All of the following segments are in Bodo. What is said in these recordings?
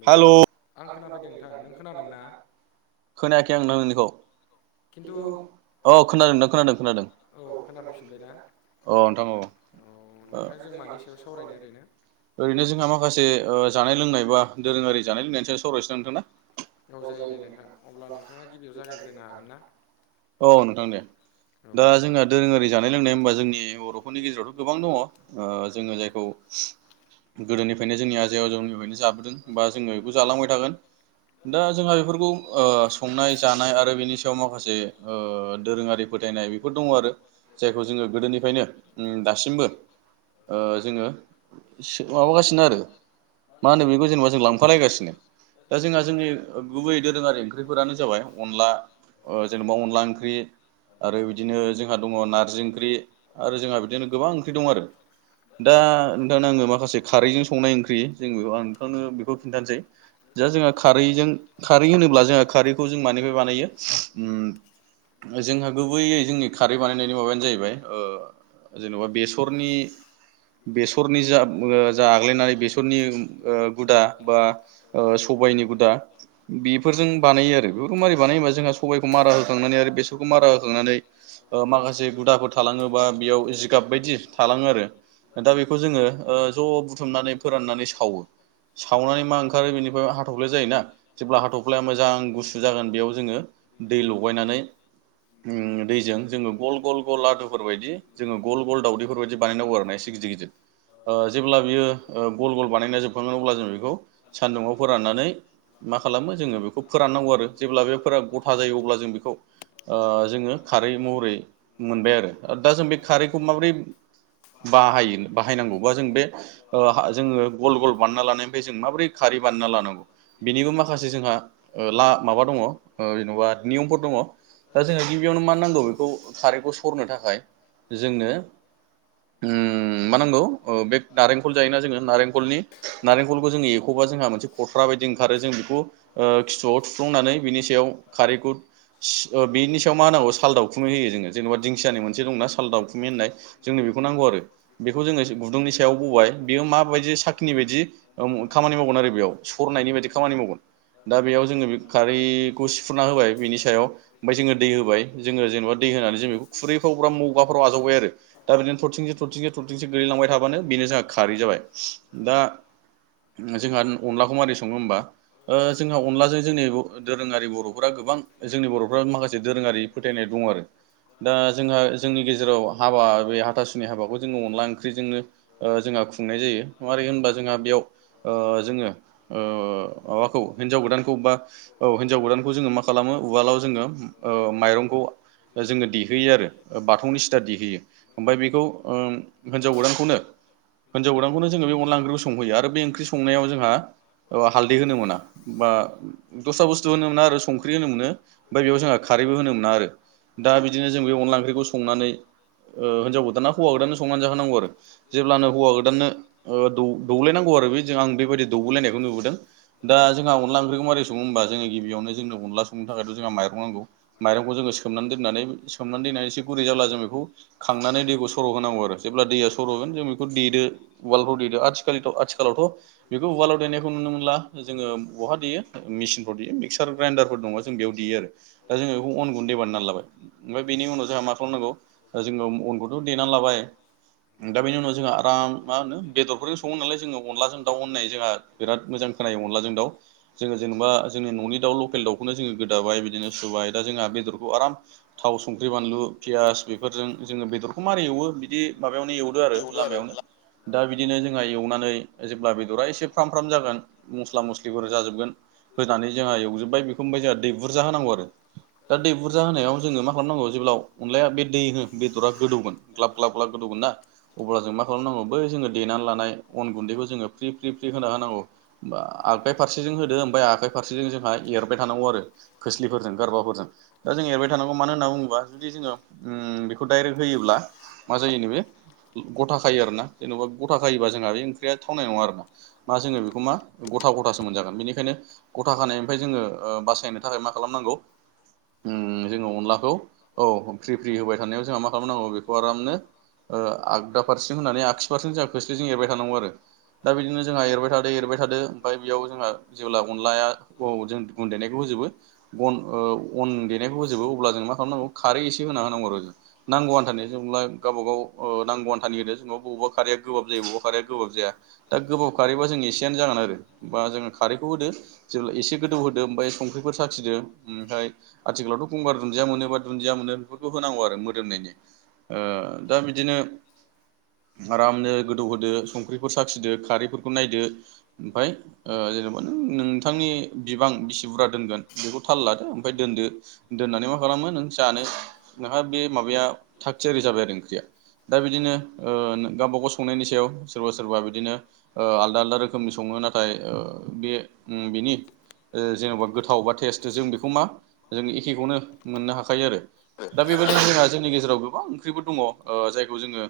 हेलौ हेल' आं खोनाफैदों नोंथां नों खोनादों ना? खोनायाखै आं नों [inaudible] नोंनिखौ। खिन्थु [inaudible] औ खोनादों नोंथां खोनादों खोनादों। औ खोनाफैफिनबायना अ नोंथां औ अ नोंथांजों मानि सायाव सावरायनो ओरैनो [inaudible] ओरैनो जोंहा माखासे ओ जानाय लोंनाय बा दोरोङारि जानाय लोंनायनि सायाव सावरायनोसैना नोंथां ना? औ जायो दे नोंथां अब्ला नोंथाङा गिबियाव जागायग्रोनो हागोन ना? अ नोंथां दे औ दा दे जोंहा दोरोङारि जानाय लोंनाय होनबा जोंनि बर'फोरनि गेजेरावथ' गोबां दङ। ओ जोङो जायखौ गोदोनिफायनो जोंनि आजै आजौमोननिफायनो जाबोदों। बा जोङो इखौ जालांबाय थागोन। दा जोंहा बेफोरखौ ओ संनाय जानाय आरो बेनि सायाव माखासे ओ दोरोङारिफोर फोथायनाय बेफोर दङ आरो जायखौ जोङो गोदोनिफायनो उम दासिमबो ओ जोङो सो माबागासिनो आरो मा होनो बेखौ जेनेबा जों लांफालायगासिनो दा जोंहा जोंनि गुबै दोरोङारि ओंख्रिफोरानो जाबाय अनला ओ जेनेबा अनला ओंख्रि आरो बिदिनो जोंहा दङ नार्जि ओंख्रि आरो जोंहा बिदिनो गोबां ओंख्रि दं आरो। दा नोंथांनो आङो माखासे खारैजों संनाय ओंख्रि जों बे आं [unintelligible] खिन्थानोसै जा जोंहा खारैजों खारै होनोब्ला जोंहा खारैखौ जों मानिफाय बानायो उम [inaudible] जोंहा गुबैयै जोंनि खारै बानायनायनि माबायानो जाहैबाय ओ जेन'बा बेसरनि बेसर नि जा ओ जा आग्लायनानै बेसरनि ओ गुदा बा ओ सबायाइनि गुदा बेफोरजों बानायो आरो बेफोरखौ मारै बानायबा जोंहा सबाइखौ मारा होखांनानै आरो बेसरखौ मारा होखांनानै ओ माखासे गुदाफोर थालाङो बा बेयाव जिगाब बायदि थालाङो आरो, दा बेखौ जोङो ओ ज' बुथुमनानै फोराननानै सावो। सावनानै मा ओंखारो बेनिफ्राय हाथ'फ्ला जायोना, जेब्ला हाथफ्लाया मोजां गुसु जागोन बेयाव जोङो दै लगायनानै उम दैजों जोङो गल गल गल लादुफोर बायदि जोङो गल गल दाउदैफोर बायदि बानायनांगौ आरो ना इसे गिदिर गिदिर ओ जेब्ला बियो ओ गल गल बानायना जोबखाोन अब्ला जों बेखौ सान्दुंङआव फोराननानै मा खालामो जोङो बेखौ फोराननांगौ आरो जेब्ला बे फोर गथा जायो अब्ला जों बेखौ ओ जोङो खारै महरै मोनबाय आरो। दा जों बे खारैखौ माबोरै बाहायो बाहायनांगौ बा जों बे जोङो ओ गल गल बानायना लानाय बे जों माबोरै खारै बानायना लानांगौ बेनिबो माखासे जोंहा माबा दङ ओ जेन'बा नियमफोर दङ दा जोंहा गिबियावनो मा नांगौ बेखौ खारैखौ सरनो थाखाय जोंनो उम मा नांगौ ओ बे नारेंखल जायोना जोङो नारेंखलनि लखौ जों एरखबा जोंहा मोनसे फथ्रा बायदि ओखारो जों ओ बेखौ‌ खिथुआवआव थुफ्लांनानै बिनि सायाव खार रैखौ बेनि सायाव मा होनांगौ साल दाउखुमि होयो जोङो जेनेबा दिंखियानि मोनसे दंनाा साल दावखुमि होननाय जोंनि बेखौ नांगौ आरो, बेखौ जोङो गुदुंनि सायाव बबाय बेयो माबायदि साखिनि बायदि उम खामानि मावगोन आरो बेयाव सरनायनि बायदि खामानि मावगोन। दा बेयाव जोङो‌ बे खारैखौ सिफुना होबाय बिनि सायाव ओमफ्राय जोङो दै होबाय जोङो जेनेबा दै होनानै जों बेखौ खुरैफ्राव बा मगाफ्राव आजावबाय आरो दा बिदिनो थरथिंसे थरथिंसे थरथिंसे गोलैलांबाय थाबाय थाबानो बेनो जोंहा खारै जाबाय। दा जोंहा अनलाखौ मारै सङो होमबा ओ जोंहा अनलाजों जोंनि दोरोङारि बर'फोरा गोबां जोंनि बर'फ्रा माखासे दोरोङारि फोथायनाय दं। दं आरो दा जोंहा जोंनि गेजेराव हाबा बे हाथासुनि हाबाखौ जोङो अनला ओंख्रिजोंनो ओ जोंहा खुंनाय जायो, मारै होनबा जोंहा बेयाव ओ जोङो ओ माबाखौ हिन्जाव गोदानखौ बा औ हिन्जाव गोदानखौ जोङो मा खाला खालामो उवालाव जोङो ओ माइरंखौ जोङो देहोयो आरो बाथौनि सिथा देहोयो ओमफ्राय बेखौ ओ हिन्जाव गोदानखौनो हिनजाव गोदानखौनो जोङो बे अनला ओंख्रिखौ संहैयो आरो बे ओंख्रि संनायाव जोंहा औ हालदै होनो मोना बा दस्रा बुस्थु होनो मोना आरो संख्रि होनो मोनो ओमफ्राय बेयाव जोंहा खार खारैबो होनो मोना आरो। दा बिदिनो जों बे अनला ओंख्रिखौ संनानै ओ हिनजाव गोदान ना हौ गोदाननो सं संनानै जाहोनांगौ आरो जब्लानो हौवा गोदाननोओ दौ दौलायनांगौ आरो बे जे आं बेबायदि दौलायनायखौ नुबोदों। जोंहा अला ओंख्रिखौ मारै सङो होमब्ला जों गिबियावनो जोंनो अनला संन जोंहा माइरं नांगौ माइरंखौ जोङो सोमनानै दोननानै सोमनानै दोननाया एसे गुरै जायोब्ला जों बेखौ गां दोनानै दैखौ सर' होनांगौ आरो जेब्ला दैया सर'गोन जों बेखौ देदो वालफ्राव देदो आथि आथिखालावथ' बेखौ उवालाव देनायखौ नुनो मोनला जोङो बहा देयो मेसिनफोराव देनो मिक्सार ग्राइडारफोर दङ जों बेयाव देयो आरो। दा जोङो बेखौ अन गु दे बाननानै लाबाय ओमफ्राय बेनि उनाव जोंहा मा खालामनांगौ जोङो अनखौ देनानै लाबाय दा बेनि उनाव जोंहा आराम मा होनो बेदरफोरजों संङोनालाय जोंङो अनलाजों होननाय जोंहा बिराद मोजां खोनायो अनलाजों दाउ जोङ जेनेबा जोंनि ननि दा लकेल दावखौनो जोङो गोदा बाय बिदिनो सुबाय दा जोंहा बेदरखौ आराम थाव संख्रि बानलु पियास बेफोरजों जोङो बेदर खौ मारै एवो बिदि माबायावनो एवदो आरो लामायावनो दा बिदिनो जोंहा एवनानै जेब्ला बेदरा एसे फ्राम फ्राम जागोन मस्ला मस्लिफोर जाजोबगोन होनानै जोंहा एवजोब्बाय बेखौ ओमफाय जोंहा दै बुरजा होनांगौ आरो दा दै बुरजा होनायाव जोङो मा खालामनांगौ जेब्ला अनलाया बे दै होन बेदरा गोदौमोन ग्लाब ग्लाब ग्लाब गोदौ होवोना अब्ला जों मा खालामनांगौ बै जोङो देनानै लानाय अन गुन्दैखौ जोङो फ्रि फ्रि फ्रि होना होनांगौ होमबा आखाइ फारसेजों होदो ओमफ्राय आखाइ फारसेजों जोंहा एरबाय थानांगौ आरो खोस्लिफोरजों गारबाफोरजों दा जों एरबाय थानांगौ मानो होनना बुङोबा जुदि जोङो ओ बेखौ डाइरेक्ट होयो ब्ला मा जायो नो बे गथा खायो आरोना जेन'बा गथा खायोबा जोंहा बे ओंख्रिया थावनाय नङा आरोना मा जोङो बेखौ मा गथा गथासो मोनजागोन बेनिखायनो गथा खानायनिफाय जोङो ओ बासायनो थाखाय मा खालामनांगौ ओ जोङो अनलाखौ औ फ्रि फ्रि होबाय थानायाव जोंहा मा खालामनांगौ बेखौ आरामनो ओ आगदा फारसेजों होननानै आगसि फारसे जोंहा खोस्लिजों एरबाय थानांगौ आरो दा बिदिनो जोंहा एरबाय थादो एरबाय थादो ओमफाय बेयाव जोंहा जेब्ला अनलाया औ जों गुन अन देनायखौ होजोब बो गन ओ अन देनायखौ होजोबो अब्ला जों मा खालामनांगौ खारै एसे होना होनांगौ आरो नांगौ आनथानि जेनेब्ला गावबा गाव नांगौ आनथानि होदो जेनेबा बबेबा खारैया गोबाब जायो बबेबा खारैया गोबाब जाया दा गोबाब खारैबा जों एसेयानो जागोन आरो बा जोङो खारैखौ होदो जों एसे गोदौ होदो ओमफ्राय संख्रि फोर साखिदो ओमफ्राय आथिखालावथ' गंगार दुन्दिया मोनो बा दुन्दिया मोनो बेफोरखौ होनांगौ आरो मोदोमनायनि ओ दा बिदिनो आरामनो गोदौ होदो संख्रि साखिदो खारैफोरखौ नायदो ओमफ्राय ओ जेनेबा नों नोंथांनि बिबां बि सि बुरजा दोनगोन बेखौ थाला लादो ओमफाय दोन्दो दोन्नानै मा खालामो नों जानो नोंहा बे मा बाया थाख थियारि जाबाय आरो ओंख्रिया दा बिदिनो ओ गावबा गाव संनायनि सायाव सोरबा सोर बिदिनो आलदा आलदा रोखोमनि सङो नाथाय बे बिनि ओ जेन'बा गोथाव बा टेस्ट जों बेखौ मा जों एखेखौनो मोननो हाखायो आरो दा बेबायदिनो जोंहा जोंनि गेजेराव गोबां ओंख्रिबो दङ ओ जायखौ जोङो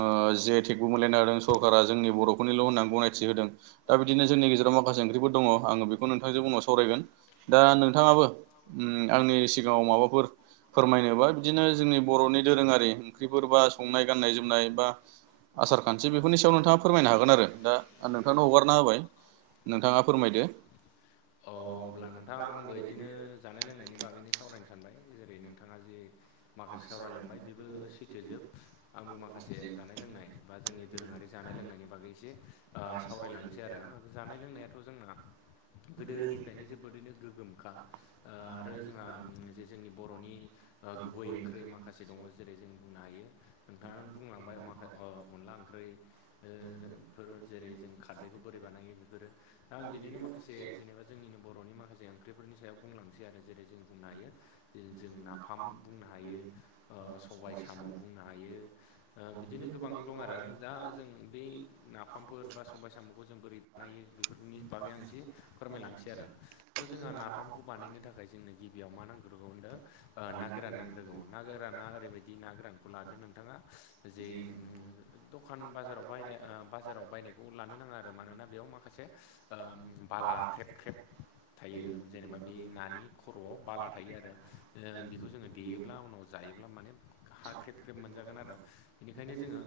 ओ जे थेकगमोनल आरो सकारा जोंनि बर'फोरनिल' होनना गनायथि होदों दा बिदिनो जोंनि गेजेराव माखासे ओंख्रिफोर दङ आङो बेखौ नोंथांजों उनाव सावरायगोन दा नोंथाङाबो उ आंनि सिगाङाव माबाफोर फोरमायनोबा बिदिनो जोंनि बर'नि दोरोङारि ओंख्रिफोर बा संनाय गाननाय जोमनाय बा आसारखान्थि बे नोंथाङा फोरमायनो हागोन आरो दा नोंथांनो हगारना होबाय नोंथाङा फोरमायदो अ लद ग बुंनायनि बागैनो सावरायनो सानबाय जेरै नोंथाङा जे माखासे सावरायलांबाय बेबो सैथो जोब आंबो माखासे जानाय लोंनाय बा जोंनि दोरोङारि जानाय लोंनायनि बागै एसे आ सावरायलांनोसै आरो जानाय लोंनायाथ' जोंना गोदोनिफ्रायनो जोबोरैनो गोगोमखा आरो जोंहा जे जोंनि बर'नि आ गुबै ओंख्रि माखासे दङ जेरै जों बुंनो हायो नोंथाङानो बुंलांबाय माखो ओ अनला ओंख्रि ओ बेफोर जेरै जों खारदैखौ बोरै बानायो बेफोरो दा आं बिनिनो माखासे जेनेबा जोंनिनो बर'नि माखासे ओंख्रिफोरनि सायाव बुंलांसै आरो जेरै जों बुंनो हायो जों नाफाम बुंनो हायो अ सबाय साम' बुंनो हायो ओ बिदिनो गोबां दं आरो दा ओइ नाफामफोर बा सबाय साम'खौ जों बोरै बानायो बेफोरनि बागै आं एसे फोरमायलांनोसै आरो थ जों जोंहा नाफामखौ बानायनो थाखाय जोंनो गिबियाव मा नांग्रोगौ आ ना गोरान नांग्रोगौ ना गोराना ओरैबायदि ना गोरानखौ लादो नोंथाङा जे उम दखान बाजा ओ बाजाराव बायनायखौ लानो नाङा आरो मानोना बेयाव माखासे ओम बाला ख्रेब ख्रेब ख्रेब थायो जेनेबा बे नानि खर'आव बाला थायो आरो। ओ बेखौ जोङो देयोब्ला उनाव जायोब्ला माने हा ख्रेब ख्रेब मोनजागोन आरो बेनिखायनो जोङो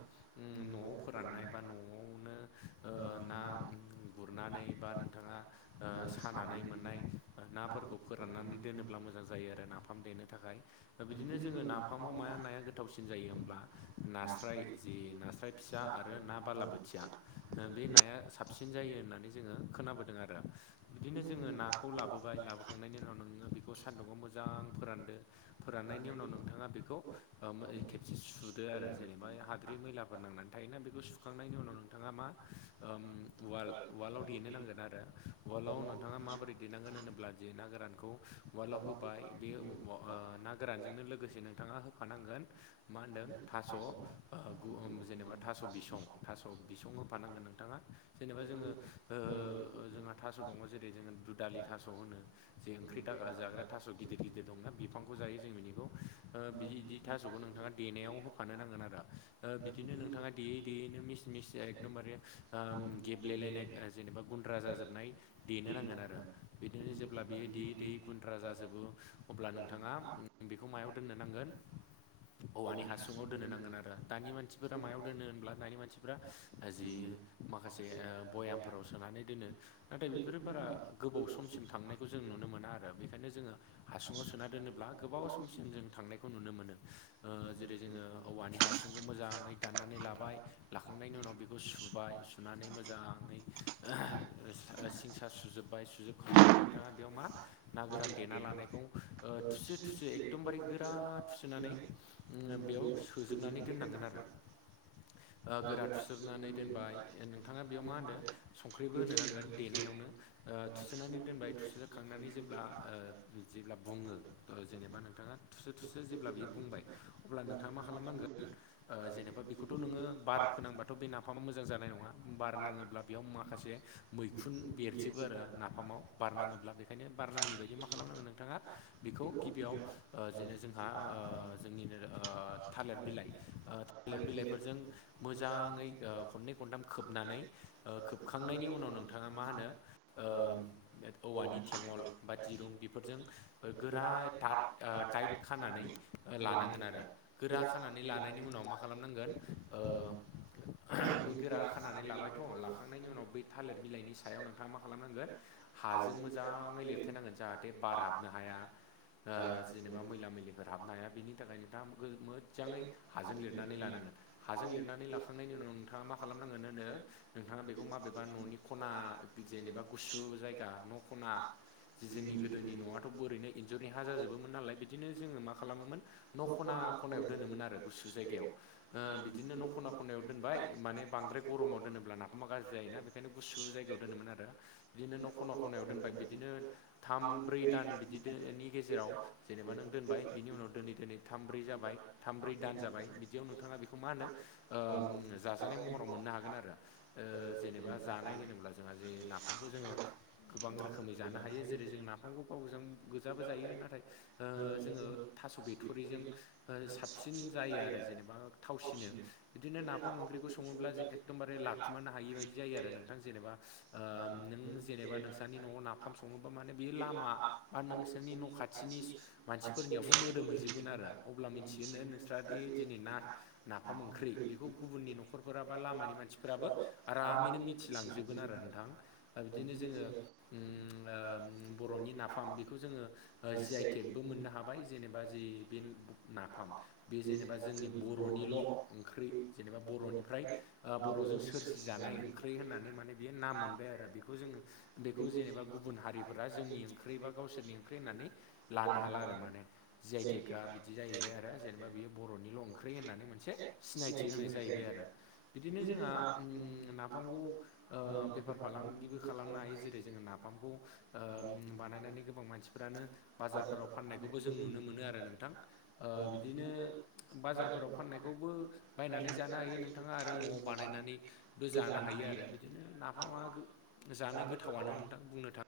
उम न'आव राननाय बा न'आवनो ओ ना गुरनानै बा नोंथाङा ओ सानानै मोननाय नाफोरखौ फोराननानै दोनोब्ला मोजां जायो आरो नाफाम देनो थाखाय। दा बिदिनो जोङो नाफामाव मा नाया गोथावसिन जायो होमब्ला नास्राय जि नास्राय फि खोथिया आरो ना बालाबोथिया बे नाया साबसिन जायो होननानै जोङो खोनाबोदों आरो। बिदिनो जोङो नाखौ लाबोबाय लाबोखांनायनि उनाव नोङो बेखौ सान्दुंङआव मोजां फोरानदो फोरान नायनि उनाव नोंथाङा बेखौ ओ खेबसे सुदो आरो जेनेबा हाद्रि मैलाफोर नांनानै थायोना बेखौ सुखांनायनि उनाव नोंथाङा मा ओम उवाल उवालआव देनो नांगोन आरो उवालआव नोंथाङा माबोरैे देनांगोन होनोब्ला जे ना गोरान खौ उवालाव होबाय बे व ओ ना गोरानजोंनो लोगोसे नोंथाङा होफानांगोन मा होनदों थास' ओ गुम जेनेबा स' बिसं थास' बिसं होफानांगोन नोंथाङा जेनेबा जोङो ओ जोंहा थास' दं जेरै जोङो दुदालि थास' होनो जे ओंख्रि दा जाग्रा थास' गिदिर गिदिर दंना बिफांखौ जायो जों बिनिखौ ओ बिदि थास' खौ नोंथाङा देनायाव होफानो नांगोन आरो ओ बिदिनो नों थाङा देयै देयैनो मिस मिस एकदमबारे ओम गेब्लेलायनाय ओ जेनेबा गुन्द्रा जाजोबनाय देनो नांगोन आरो बिदिनो जेब्ला बियो देयै दैयै गुन्द्रा जाजोबो अब्ला नोंथाङा उम बेखौ मायाव दोननो नांगोन औवानि हासुङाव दोननो नांगोन आरो दानि मानसिफोर रा मायाव दोनो होनब्ला दानि मानसिफ्रा जि माखासे बयामफोराव सोनानै दोनो। नाथाय बेफोरो बारा गोबाव समसिम थांनायखौ जों नुनो मोना आरो बेखायनो जोङो हासुङाव सोना दोनोब्ला गोबाव समसिम जों थांनायखौ नुनो मोनो। ओ जेरै जोङो औवानि हासुंखौ मोजाङै दाननानै लाबाय। लाखांनायनि उनाव बेखौ सुबाय सुनानै मोजाङै सा सिं सा सुजोबबाय सुजोबखांनानै नोंथाङा बेयाव मा ना गोरान देना लानायखौ ओ थु सो थुसो एखदमबारे गोरा थुसोनानै ओम बेयाव सोजोबनानै दोननांगोन आरो। [inaudible] ओ गोरा थुसोबनानै दोनबाय नोंथाङा बेयाव मा होनदो संख्रिबो होनो नांगोन देनायावनो। ओ थुसोनानै दोनबाय थुसोखांनानै जेब्ला ओ जेब्ला बुङो थ' जेनेबा नोंथाङा थुसो थुसो जेब्ला बेयो बुंबाय अब्ला नोंथाङा मा खालामनांगोन ओ जेनेबा बि खौथ' नोङो बार फोनांबाथ' बे नाफामा मोजां जानाय नङा बार नाङोब्ला बेयाव माखासे मैखुन बेरजोबो आरो नाफामाव बारनाङोब्ला बेखायनो बारनाङि बायदि मा खालामनांगोन नोंथाङा बेखौ गिबि याव ओ जेरै जोंहा ओ जोंनिनो ओ थालेर बिलाइ ओ थालेर बिलाइ फोरजों मोजाङै ओ खननै खनथाम खोबनानै ओ खोबखांनायनि उनाव नोंथाङा मा होनो ओ औवानि थेङल बा दिरुं बेफोरजों गोरा टा ट ओ टाइट खानानै लानांगोन आरो गोरा खानानै लानायनि उनाव मा खालामनांगोन ओ बे गोरा खानानै लाबायथ' लाखांनायनि उनाव बै थालिर बिलाइनि सायाव नोंथाङा मा खालामनांगोन हाजों मोजाङै लिरथे नांगोन जाहाथे बार हाबनो हाया। ओ जेनेबा मैला मैलिफोर हाबनो हाया बिनि थाखाय नोंथाङा गो मोजाङै हाजों लिरनानै लानांगोन। हाजों लिरनानै लाखांनायनि उनाव नोंथाङा मा खालामनांगोन होनो नोंथाङा बेखौ माबेबा न'नि खना जेनेबा गुसु जायगा न' ख'ना जोंनि गोदोनि न'आथ' बोरैनो इन्जुरनि हा जाजोबोमोन नालाय बिदिनो जोङो मा खालामोमोन न' खना खनायाव दोनोमोन आरो गुसु जायगायाव। ओ बिदिनो न' खना खनायाव दोनबाय माने बांद्राय गरमाव दोनोब्ला नाफामा गाज्रि जायोना बेखायनो गुसु जायगायाव दोनोमोन आरो बिदिनो न' ख'ना खनायाव दोनबाय बिदिनो थाम ब्रै दान बिदि दो नि गेजे राव जेनेबा नों दोनबाय बिनि उनाव दोनै दोनै थाम ब्रै जाबाय थाम ब्रै दान जाबाय बिदियाव नोंथाङा बि खौ मा होनो ओ जाजानाय महराव मोननो हागोन आरो ओ जेनेबा जानाय होनोब्ला जोंहा जे नाफामखौ जोङो गोबां रोखोमै जानो हायो जेरै जों नाफामखौ गावजों गोजाबो जायो ना थाय ओ जोङो थास' बिथ'रिजों ओ साबसिन जायो आरो जेनेबा थावसिनो बिदिनो नाफाम ओंख्रिखौ सङोब्ला जे एखदमबारे लाखुमानो हायि बायदि जायो आरो नोंथां जेनेबा ओ नों जेनेबा नोंसानि न'आव नाफाम सङोबा माने बियो लामा बा नोंसोरनि न' खा थिनि मानसिफोरनियावबो मोदोमहैजोबगोन आरो अब्ला मिथियोनो नोंस्रा दि दिनै ना फाम ओंख्रि बेखौ गुबुननि न'खरफोरा बा लामानि मानसिफोराबो आरामैनो मिथिलांजोबगोन आरो नोंथां। ओ बिदिनो जोङो ओम ओ बर'नि नाफाम बेखौ जोङो ओ जि आइ टेग बो मोननो हाबाय जेनेबा जि बे नाफाम बे जेनेबा जोंनि ब र'निल' ओंख्रै जेनेबा बर'निफ्राय बर'जों सोरजि जानाय ओंख्रि होननानै माने बेयो नाम मोनबाय आरो बेखौ जोङो बेखौ जेनेबा गुबुन हारिफोरा जोंनि ओंख्रि बा गावसोरनि ओंख्रि होननानै लानो हाला आरो माने दा बिदि जायैबाय आरो जेनेबा बेयो बर'नि ल' होननानै मोनसे सिनायथि होनाय जाहैबाय आरो बिदिनो जोंहा ओम नाफामखौ ओ बेफार फालांगिबो खालामनो हायो जेरै जोङो नाफामखौ ओम बानायनानै गोबां मानसिफोरानो बाजारफोराव फाननायखौबो जों नुनो मोनो आरो नोंथां ओ बिदिनो बाजारफोराव फाननायखौबो बायनानै जानो हायो नोंथाङा आरो न'आव बानायनानै बो जानो हायो आरो बिदिनो नाफामा गो जानो गोथावनो नोंथां बुंनो थाङो